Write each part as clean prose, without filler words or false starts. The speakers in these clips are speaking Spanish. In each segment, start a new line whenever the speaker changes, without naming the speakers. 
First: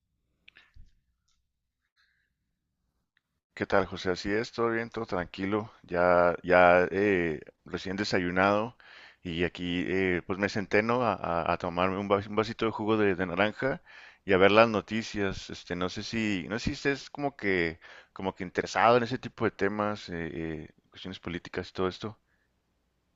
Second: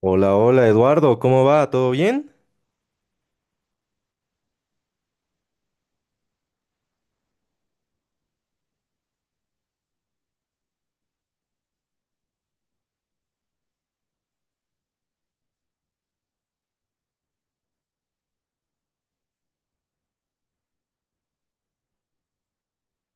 Hola, hola Eduardo, ¿cómo va? ¿Todo bien?
¿Qué tal, José? Así es, todo bien, todo tranquilo. Ya, recién desayunado y aquí pues me senté, ¿no? A tomarme un vasito de jugo de naranja y a ver las noticias. No sé si estés como que interesado en ese tipo de temas, cuestiones políticas y todo esto.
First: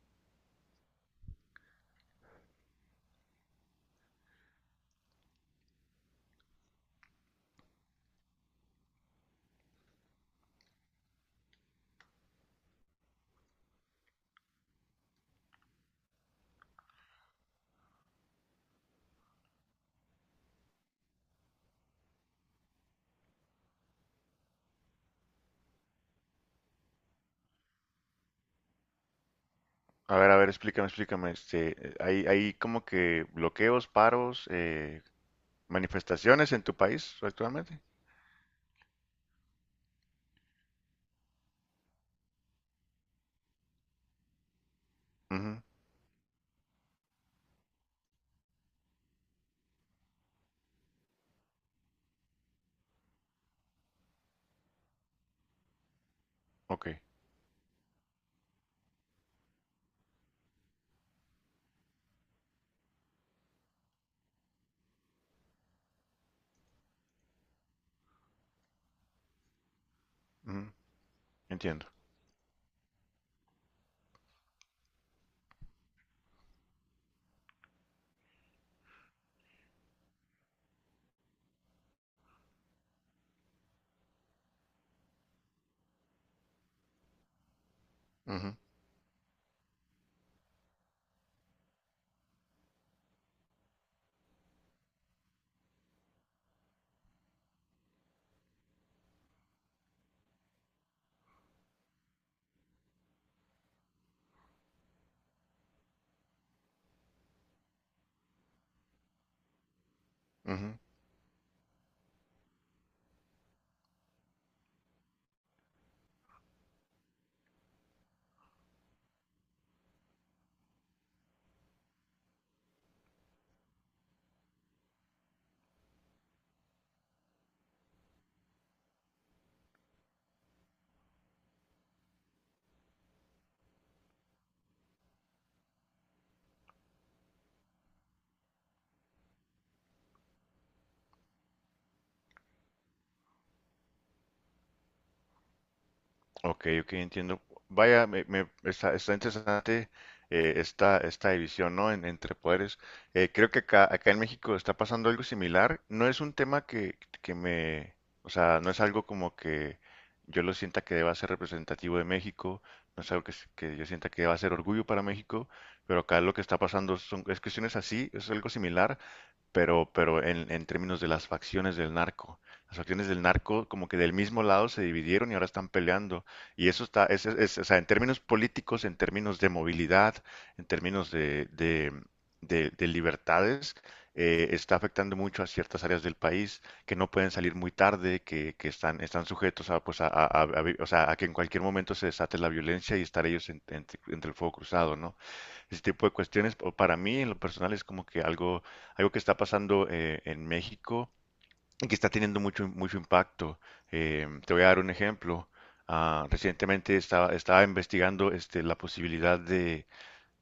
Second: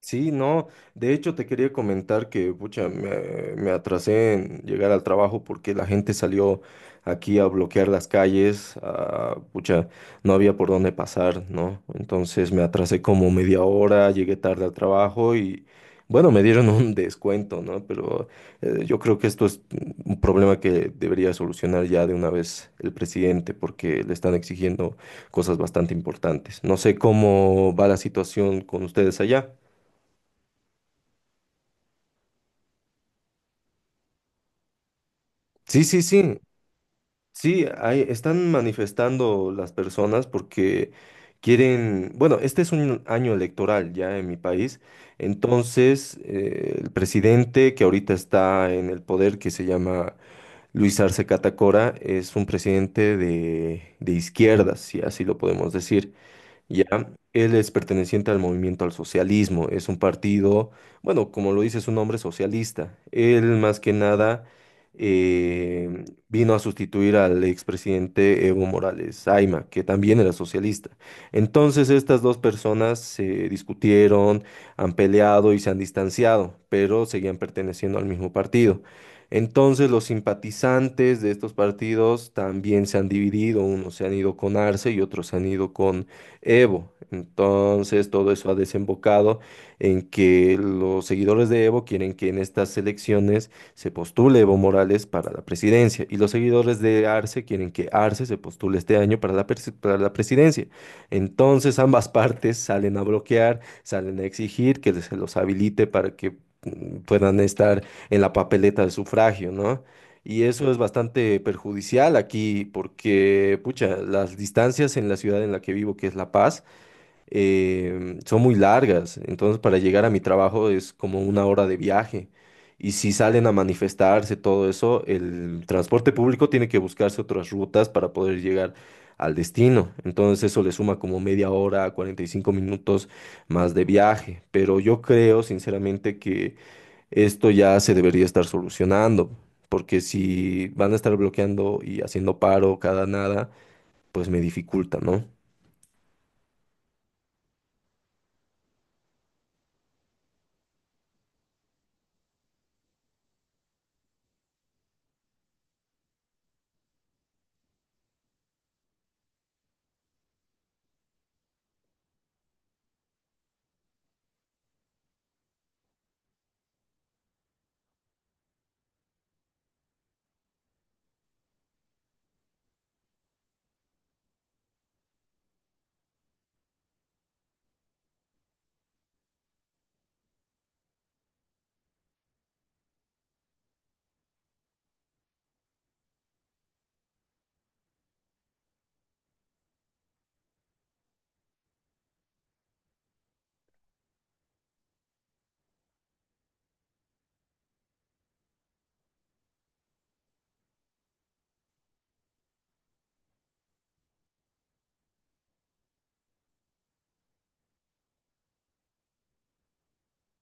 Sí, no, de hecho te quería comentar que, pucha, me atrasé en llegar al trabajo porque la gente salió aquí a bloquear las calles, ah, pucha, no había por dónde pasar, ¿no? Entonces me atrasé como media hora, llegué tarde al trabajo y, bueno, me dieron un descuento, ¿no? Pero yo creo que esto es un problema que debería solucionar ya de una vez el presidente porque le están exigiendo cosas bastante importantes. No sé cómo va la situación con ustedes allá.
A ver, explícame, explícame. Hay como que bloqueos, paros,
Sí, sí, sí,
manifestaciones en tu país
sí,
actualmente.
ahí están manifestando las personas porque quieren, bueno, este es un año electoral ya en mi país,
Ujú,
entonces el presidente que ahorita está en el poder, que se llama Luis Arce Catacora, es un presidente de izquierdas, si así lo podemos decir. Ya,
ok,
él es perteneciente al movimiento al socialismo, es un partido, bueno, como lo dice su nombre, socialista. Él más que nada vino a sustituir al expresidente Evo Morales Aima, que también era
ujú,
socialista.
entiendo.
Entonces estas dos personas se discutieron, han peleado y se han distanciado, pero seguían perteneciendo al mismo partido. Entonces los simpatizantes de estos partidos también se han dividido, unos se han ido con Arce y otros se han ido con Evo. Entonces, todo eso ha
Ujú,
desembocado en que los seguidores de Evo quieren que en estas elecciones se postule Evo Morales para la presidencia y los seguidores de Arce quieren que Arce se postule este año para la, para la presidencia. Entonces, ambas partes salen a bloquear, salen a exigir que se los habilite para que puedan estar en la papeleta de sufragio, ¿no? Y eso es
ujú.
bastante perjudicial aquí porque, pucha, las distancias en la ciudad en la que vivo, que es La Paz, son muy largas. Entonces, para llegar a mi trabajo es como una hora de viaje. Y si salen a manifestarse, todo eso, el transporte público tiene que buscarse otras rutas para poder llegar al destino. Entonces, eso le suma como media hora, 45 minutos más de viaje. Pero yo creo, sinceramente, que esto ya se debería estar solucionando, porque si van a estar bloqueando y haciendo paro cada nada, pues me dificulta, ¿no?
Ok, ok, entiendo. Vaya, está, está interesante esta división, ¿no? Entre poderes. Creo que acá en México está pasando algo similar. No es un tema o sea, no es algo como que yo lo sienta que deba ser representativo de México, no es algo que yo sienta que deba ser orgullo para México, pero acá lo que está pasando es cuestiones así, es algo similar pero en términos de las facciones del narco. Las facciones del narco, como que del mismo lado, se dividieron y ahora están peleando. Y eso está, es- o sea, en términos políticos, en términos de movilidad, en términos de libertades, está afectando mucho a ciertas áreas del país que no pueden salir muy tarde, que están, están sujetos a, o sea, a que en cualquier momento se desate la violencia y estar ellos entre el fuego cruzado, ¿no? Ese tipo de cuestiones, o para mí en lo personal es como que algo que está pasando en México y que está teniendo mucho, mucho impacto. Te voy a dar un ejemplo. Ah, recientemente estaba investigando, este, la posibilidad de,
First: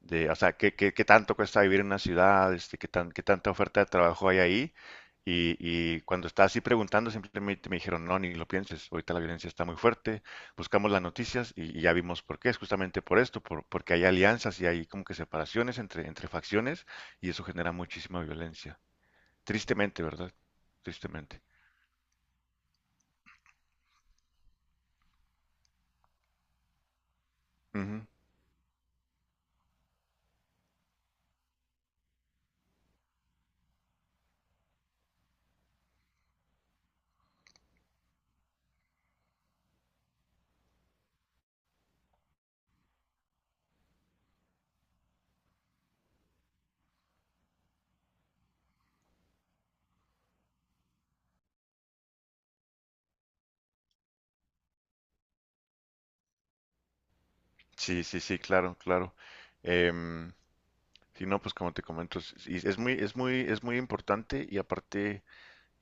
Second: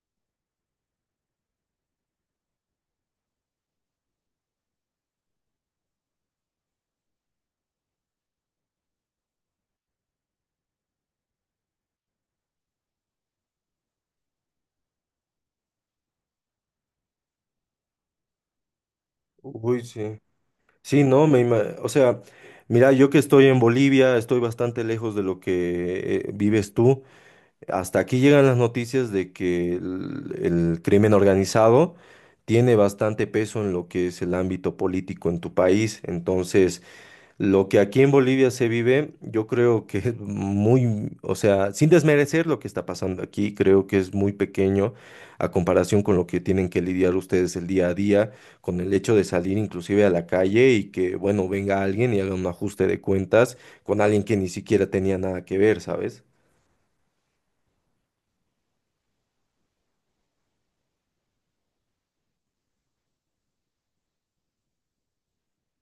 de, o sea, qué tanto cuesta vivir en una ciudad, este, qué tanta oferta de trabajo hay ahí. Y cuando estaba así preguntando, simplemente me dijeron, no, ni lo pienses, ahorita la violencia está muy fuerte, buscamos las noticias y ya vimos por qué, es justamente por esto, porque hay alianzas y hay como que separaciones entre facciones y eso genera muchísima violencia.
Uy,
Tristemente,
sí.
¿verdad?
Sí, no, me,
Tristemente.
o sea, mira, yo que estoy en Bolivia, estoy bastante lejos de lo que vives tú. Hasta
Ujú.
aquí llegan las noticias de que el crimen organizado tiene bastante peso en lo que es el ámbito político en tu país. Entonces, lo que aquí en Bolivia se vive, yo creo que es muy, o sea, sin desmerecer lo que está pasando aquí, creo que es muy pequeño a comparación con lo que tienen que lidiar ustedes el día a día, con el hecho de salir inclusive a la calle y que, bueno, venga alguien y haga un ajuste de cuentas con alguien que ni siquiera tenía nada que ver, ¿sabes?
Sí, sí, sí, claro, claro. Em, si no, pues como te comento, es, y es muy, es muy, es muy importante. Y aparte,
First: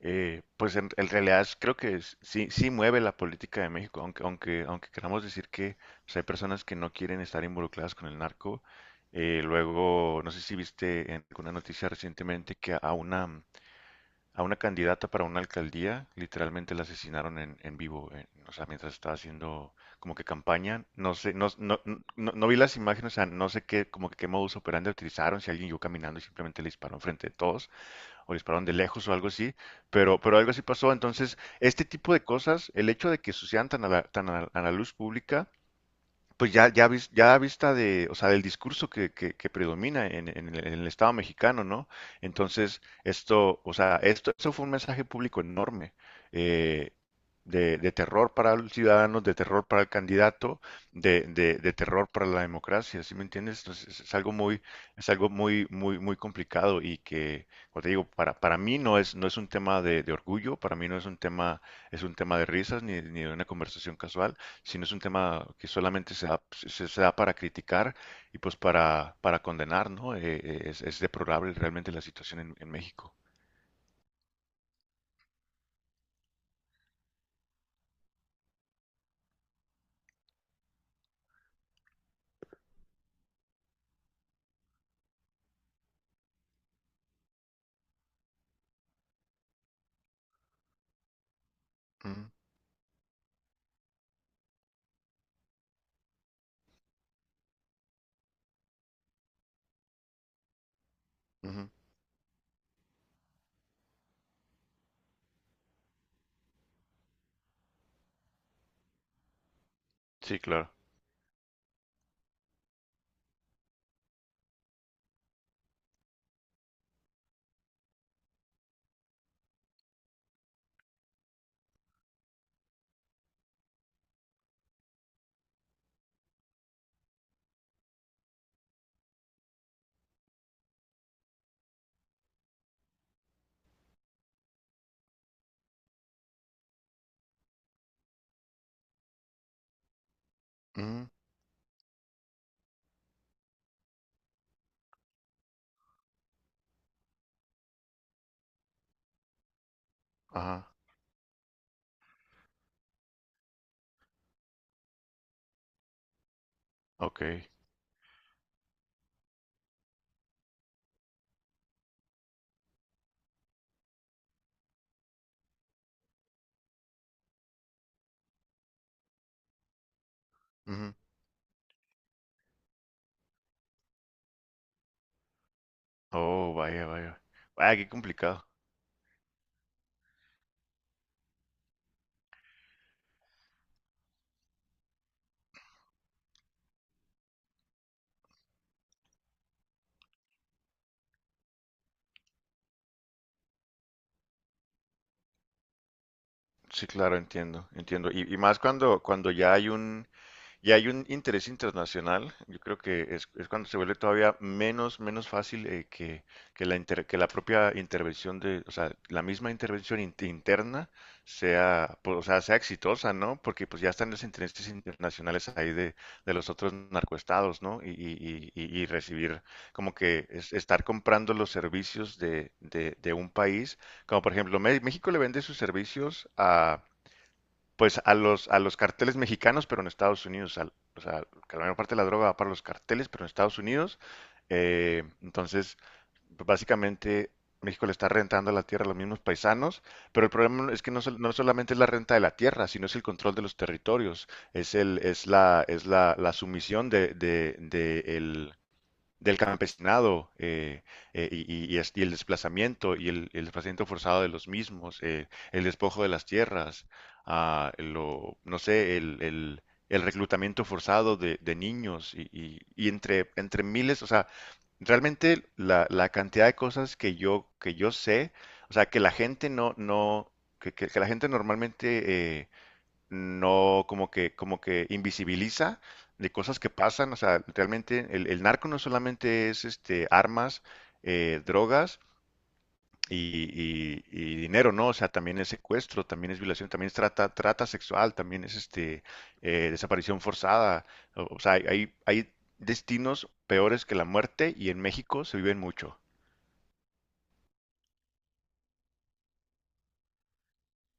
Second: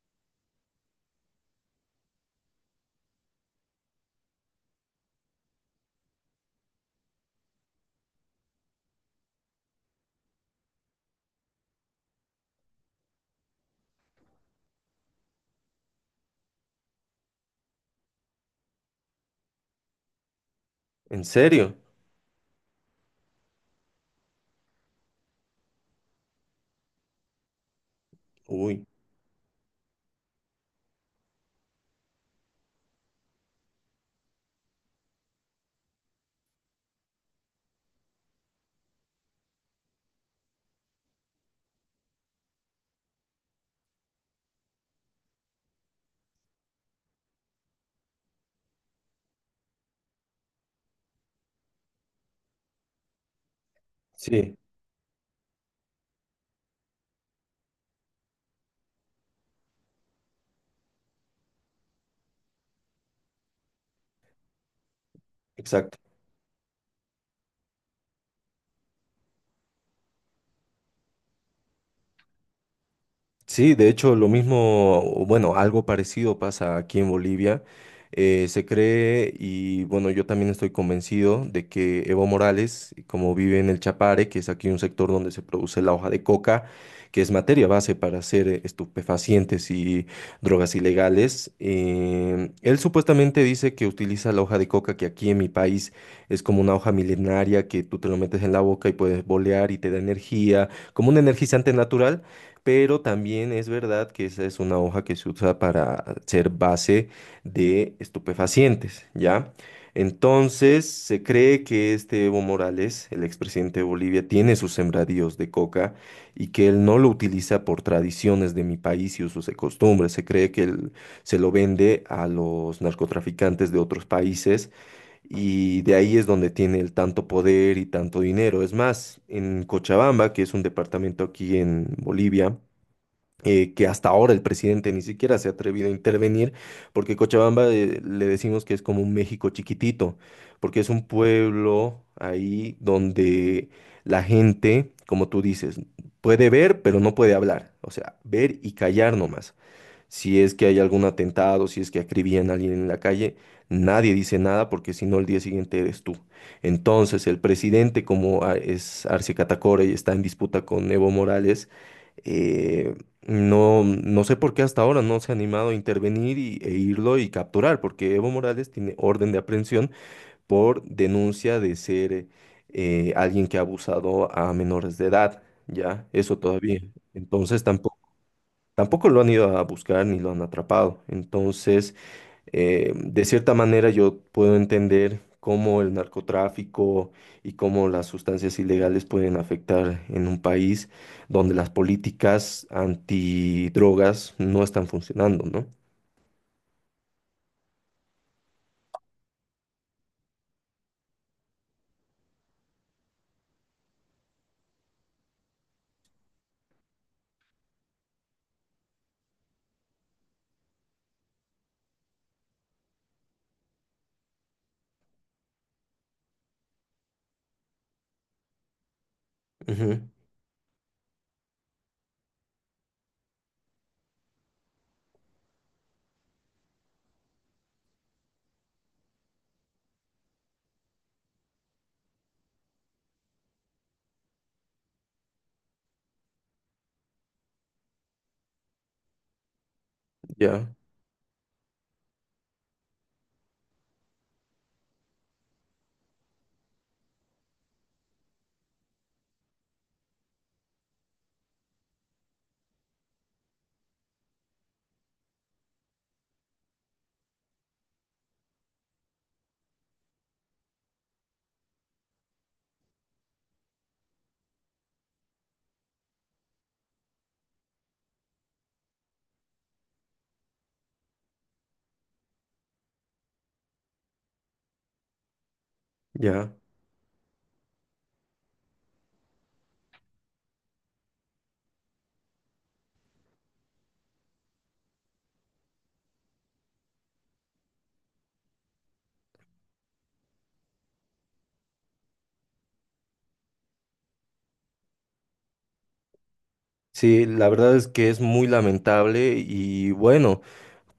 Pues en realidad creo que sí, sí mueve la política de México, aunque queramos decir que, pues, hay personas que no quieren estar involucradas con el narco. Luego, no sé si viste en alguna noticia recientemente que a a una candidata para una alcaldía literalmente la asesinaron en vivo, o sea, mientras estaba haciendo como que campaña. No
¿En
sé, no,
serio?
no, no, no vi las imágenes, o sea, no sé qué, como que qué modus operandi utilizaron, si alguien iba caminando y simplemente le disparó enfrente de todos o dispararon de
Uy,
lejos o algo así, pero algo así pasó. Entonces, este tipo de cosas, el hecho de que sucedan tan a la, a la luz pública, pues ya a vista de, o sea, del discurso que predomina en el Estado mexicano, ¿no? Entonces, esto, o sea, esto fue un mensaje público enorme, eh, de terror para los ciudadanos, de terror para el candidato, de terror para la democracia. ¿Sí me entiendes? Entonces,
sí,
es algo muy, muy, muy complicado y que, como te digo, para mí no no es un tema de orgullo, para mí no es un tema, es un tema de risas ni ni de una conversación casual, si no es un tema que
exacto.
solamente se da, se da para criticar y pues para condenar, ¿no? Es deplorable realmente la situación en México.
Sí, de hecho, lo mismo, o bueno, algo parecido pasa aquí en Bolivia. Se cree, y bueno, yo también estoy convencido de que Evo Morales, como vive en el Chapare, que es aquí un sector donde se produce la hoja de coca, que es materia base para hacer estupefacientes y drogas ilegales,
Ujú,
él supuestamente dice que utiliza la hoja de coca, que aquí en mi país es como una hoja milenaria que tú te lo metes en la boca y puedes bolear y te da energía, como un
ujú.
energizante natural. Pero también es verdad que esa es una hoja que se usa para ser base de estupefacientes, ¿ya?
Sí, claro.
Entonces, se cree que este Evo Morales, el expresidente de Bolivia, tiene sus sembradíos de coca y que él no lo utiliza por tradiciones de mi país y usos y costumbres. Se cree que él se lo vende a los narcotraficantes de otros países y de ahí es donde tiene el tanto poder y tanto dinero. Es más, en Cochabamba, que es un departamento aquí en Bolivia, que hasta ahora el presidente ni siquiera se ha atrevido a intervenir, porque Cochabamba le decimos que es como un México chiquitito, porque es un
Ujú,
pueblo ahí donde la gente, como tú dices, puede ver, pero no puede hablar, o sea, ver y callar nomás. Si es que
Ajá,
hay algún atentado, si es que acribillan a alguien en la calle, nadie dice nada porque si no el día siguiente eres tú.
ok.
Entonces el presidente, como es Arce Catacora y está en disputa con Evo Morales, eh, no, no sé por qué hasta ahora no se ha animado a intervenir y, e irlo y capturar, porque Evo Morales tiene orden de aprehensión por
Ujú.
denuncia de ser alguien que ha abusado a menores de edad, ¿ya? Eso
Oh,
todavía.
vaya, vaya.
Entonces
Vaya, qué
tampoco...
complicado.
Tampoco lo han ido a buscar ni lo han atrapado. Entonces, de cierta manera yo puedo entender cómo el narcotráfico y cómo las sustancias ilegales pueden afectar en un país donde las políticas antidrogas no están funcionando, ¿no?
Sí, claro, entiendo, entiendo. Y más cuando, cuando ya hay y hay un interés internacional, yo creo que es cuando se vuelve todavía menos, menos fácil, que que la propia intervención de, o sea, la misma intervención interna sea, pues, o sea, sea exitosa, ¿no? Porque pues ya están los intereses internacionales ahí de los otros narcoestados, ¿no? Y recibir como
Ujú,
que estar comprando los servicios de un país, como por ejemplo, México le vende sus servicios a, pues a a los carteles mexicanos, pero en Estados Unidos. Al- o sea, que la mayor parte de la droga va para los carteles, pero en Estados Unidos. Entonces, pues, básicamente México le está rentando la tierra a los mismos paisanos, pero el
ya,
problema es que no solamente es la renta de la tierra, sino es el control de los territorios, es el, es la, la sumisión del campesinado, y el desplazamiento y desplazamiento forzado de los mismos, el despojo de las tierras, ah, lo, no sé, el reclutamiento forzado de niños y entre, entre miles, o sea, realmente la, la cantidad de cosas que yo sé, o sea, que la gente no, no, que la gente normalmente no como que, como que invisibiliza de
ya.
cosas que pasan. O sea, realmente el narco no solamente es este armas, drogas y dinero, ¿no? O sea, también es secuestro, también es violación, también es trata, trata sexual, también es este, desaparición forzada. O sea, hay destinos peores que la muerte y en México se viven mucho.
Sí, la verdad es que es muy lamentable y bueno.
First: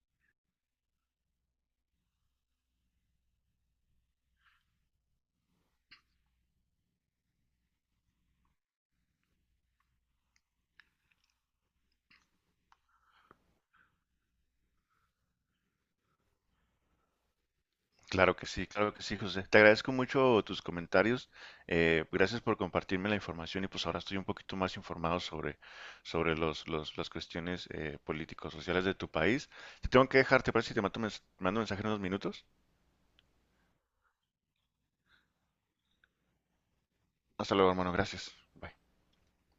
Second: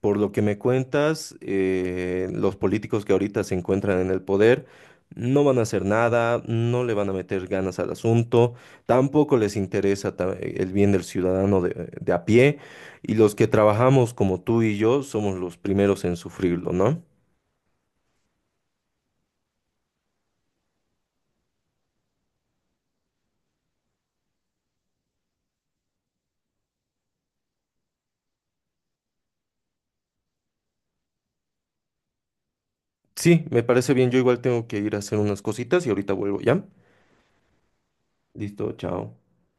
Por lo que me cuentas, los políticos que ahorita se encuentran en el poder no van a hacer nada, no le van a meter ganas al asunto, tampoco les interesa el bien del ciudadano de a pie, y los que trabajamos como tú y yo somos los primeros en sufrirlo, ¿no?
Claro que sí, José. Te agradezco mucho tus comentarios. Gracias por compartirme la información y pues ahora estoy un poquito más informado sobre las cuestiones políticos, sociales de tu país. Te tengo que dejar. ¿Te parece si te mando mando un mensaje en unos minutos?
Sí, me parece bien, yo igual tengo que ir a hacer unas cositas y ahorita vuelvo, ¿ya?
Hasta luego, hermano. Gracias.
Listo,
Bye.
chao.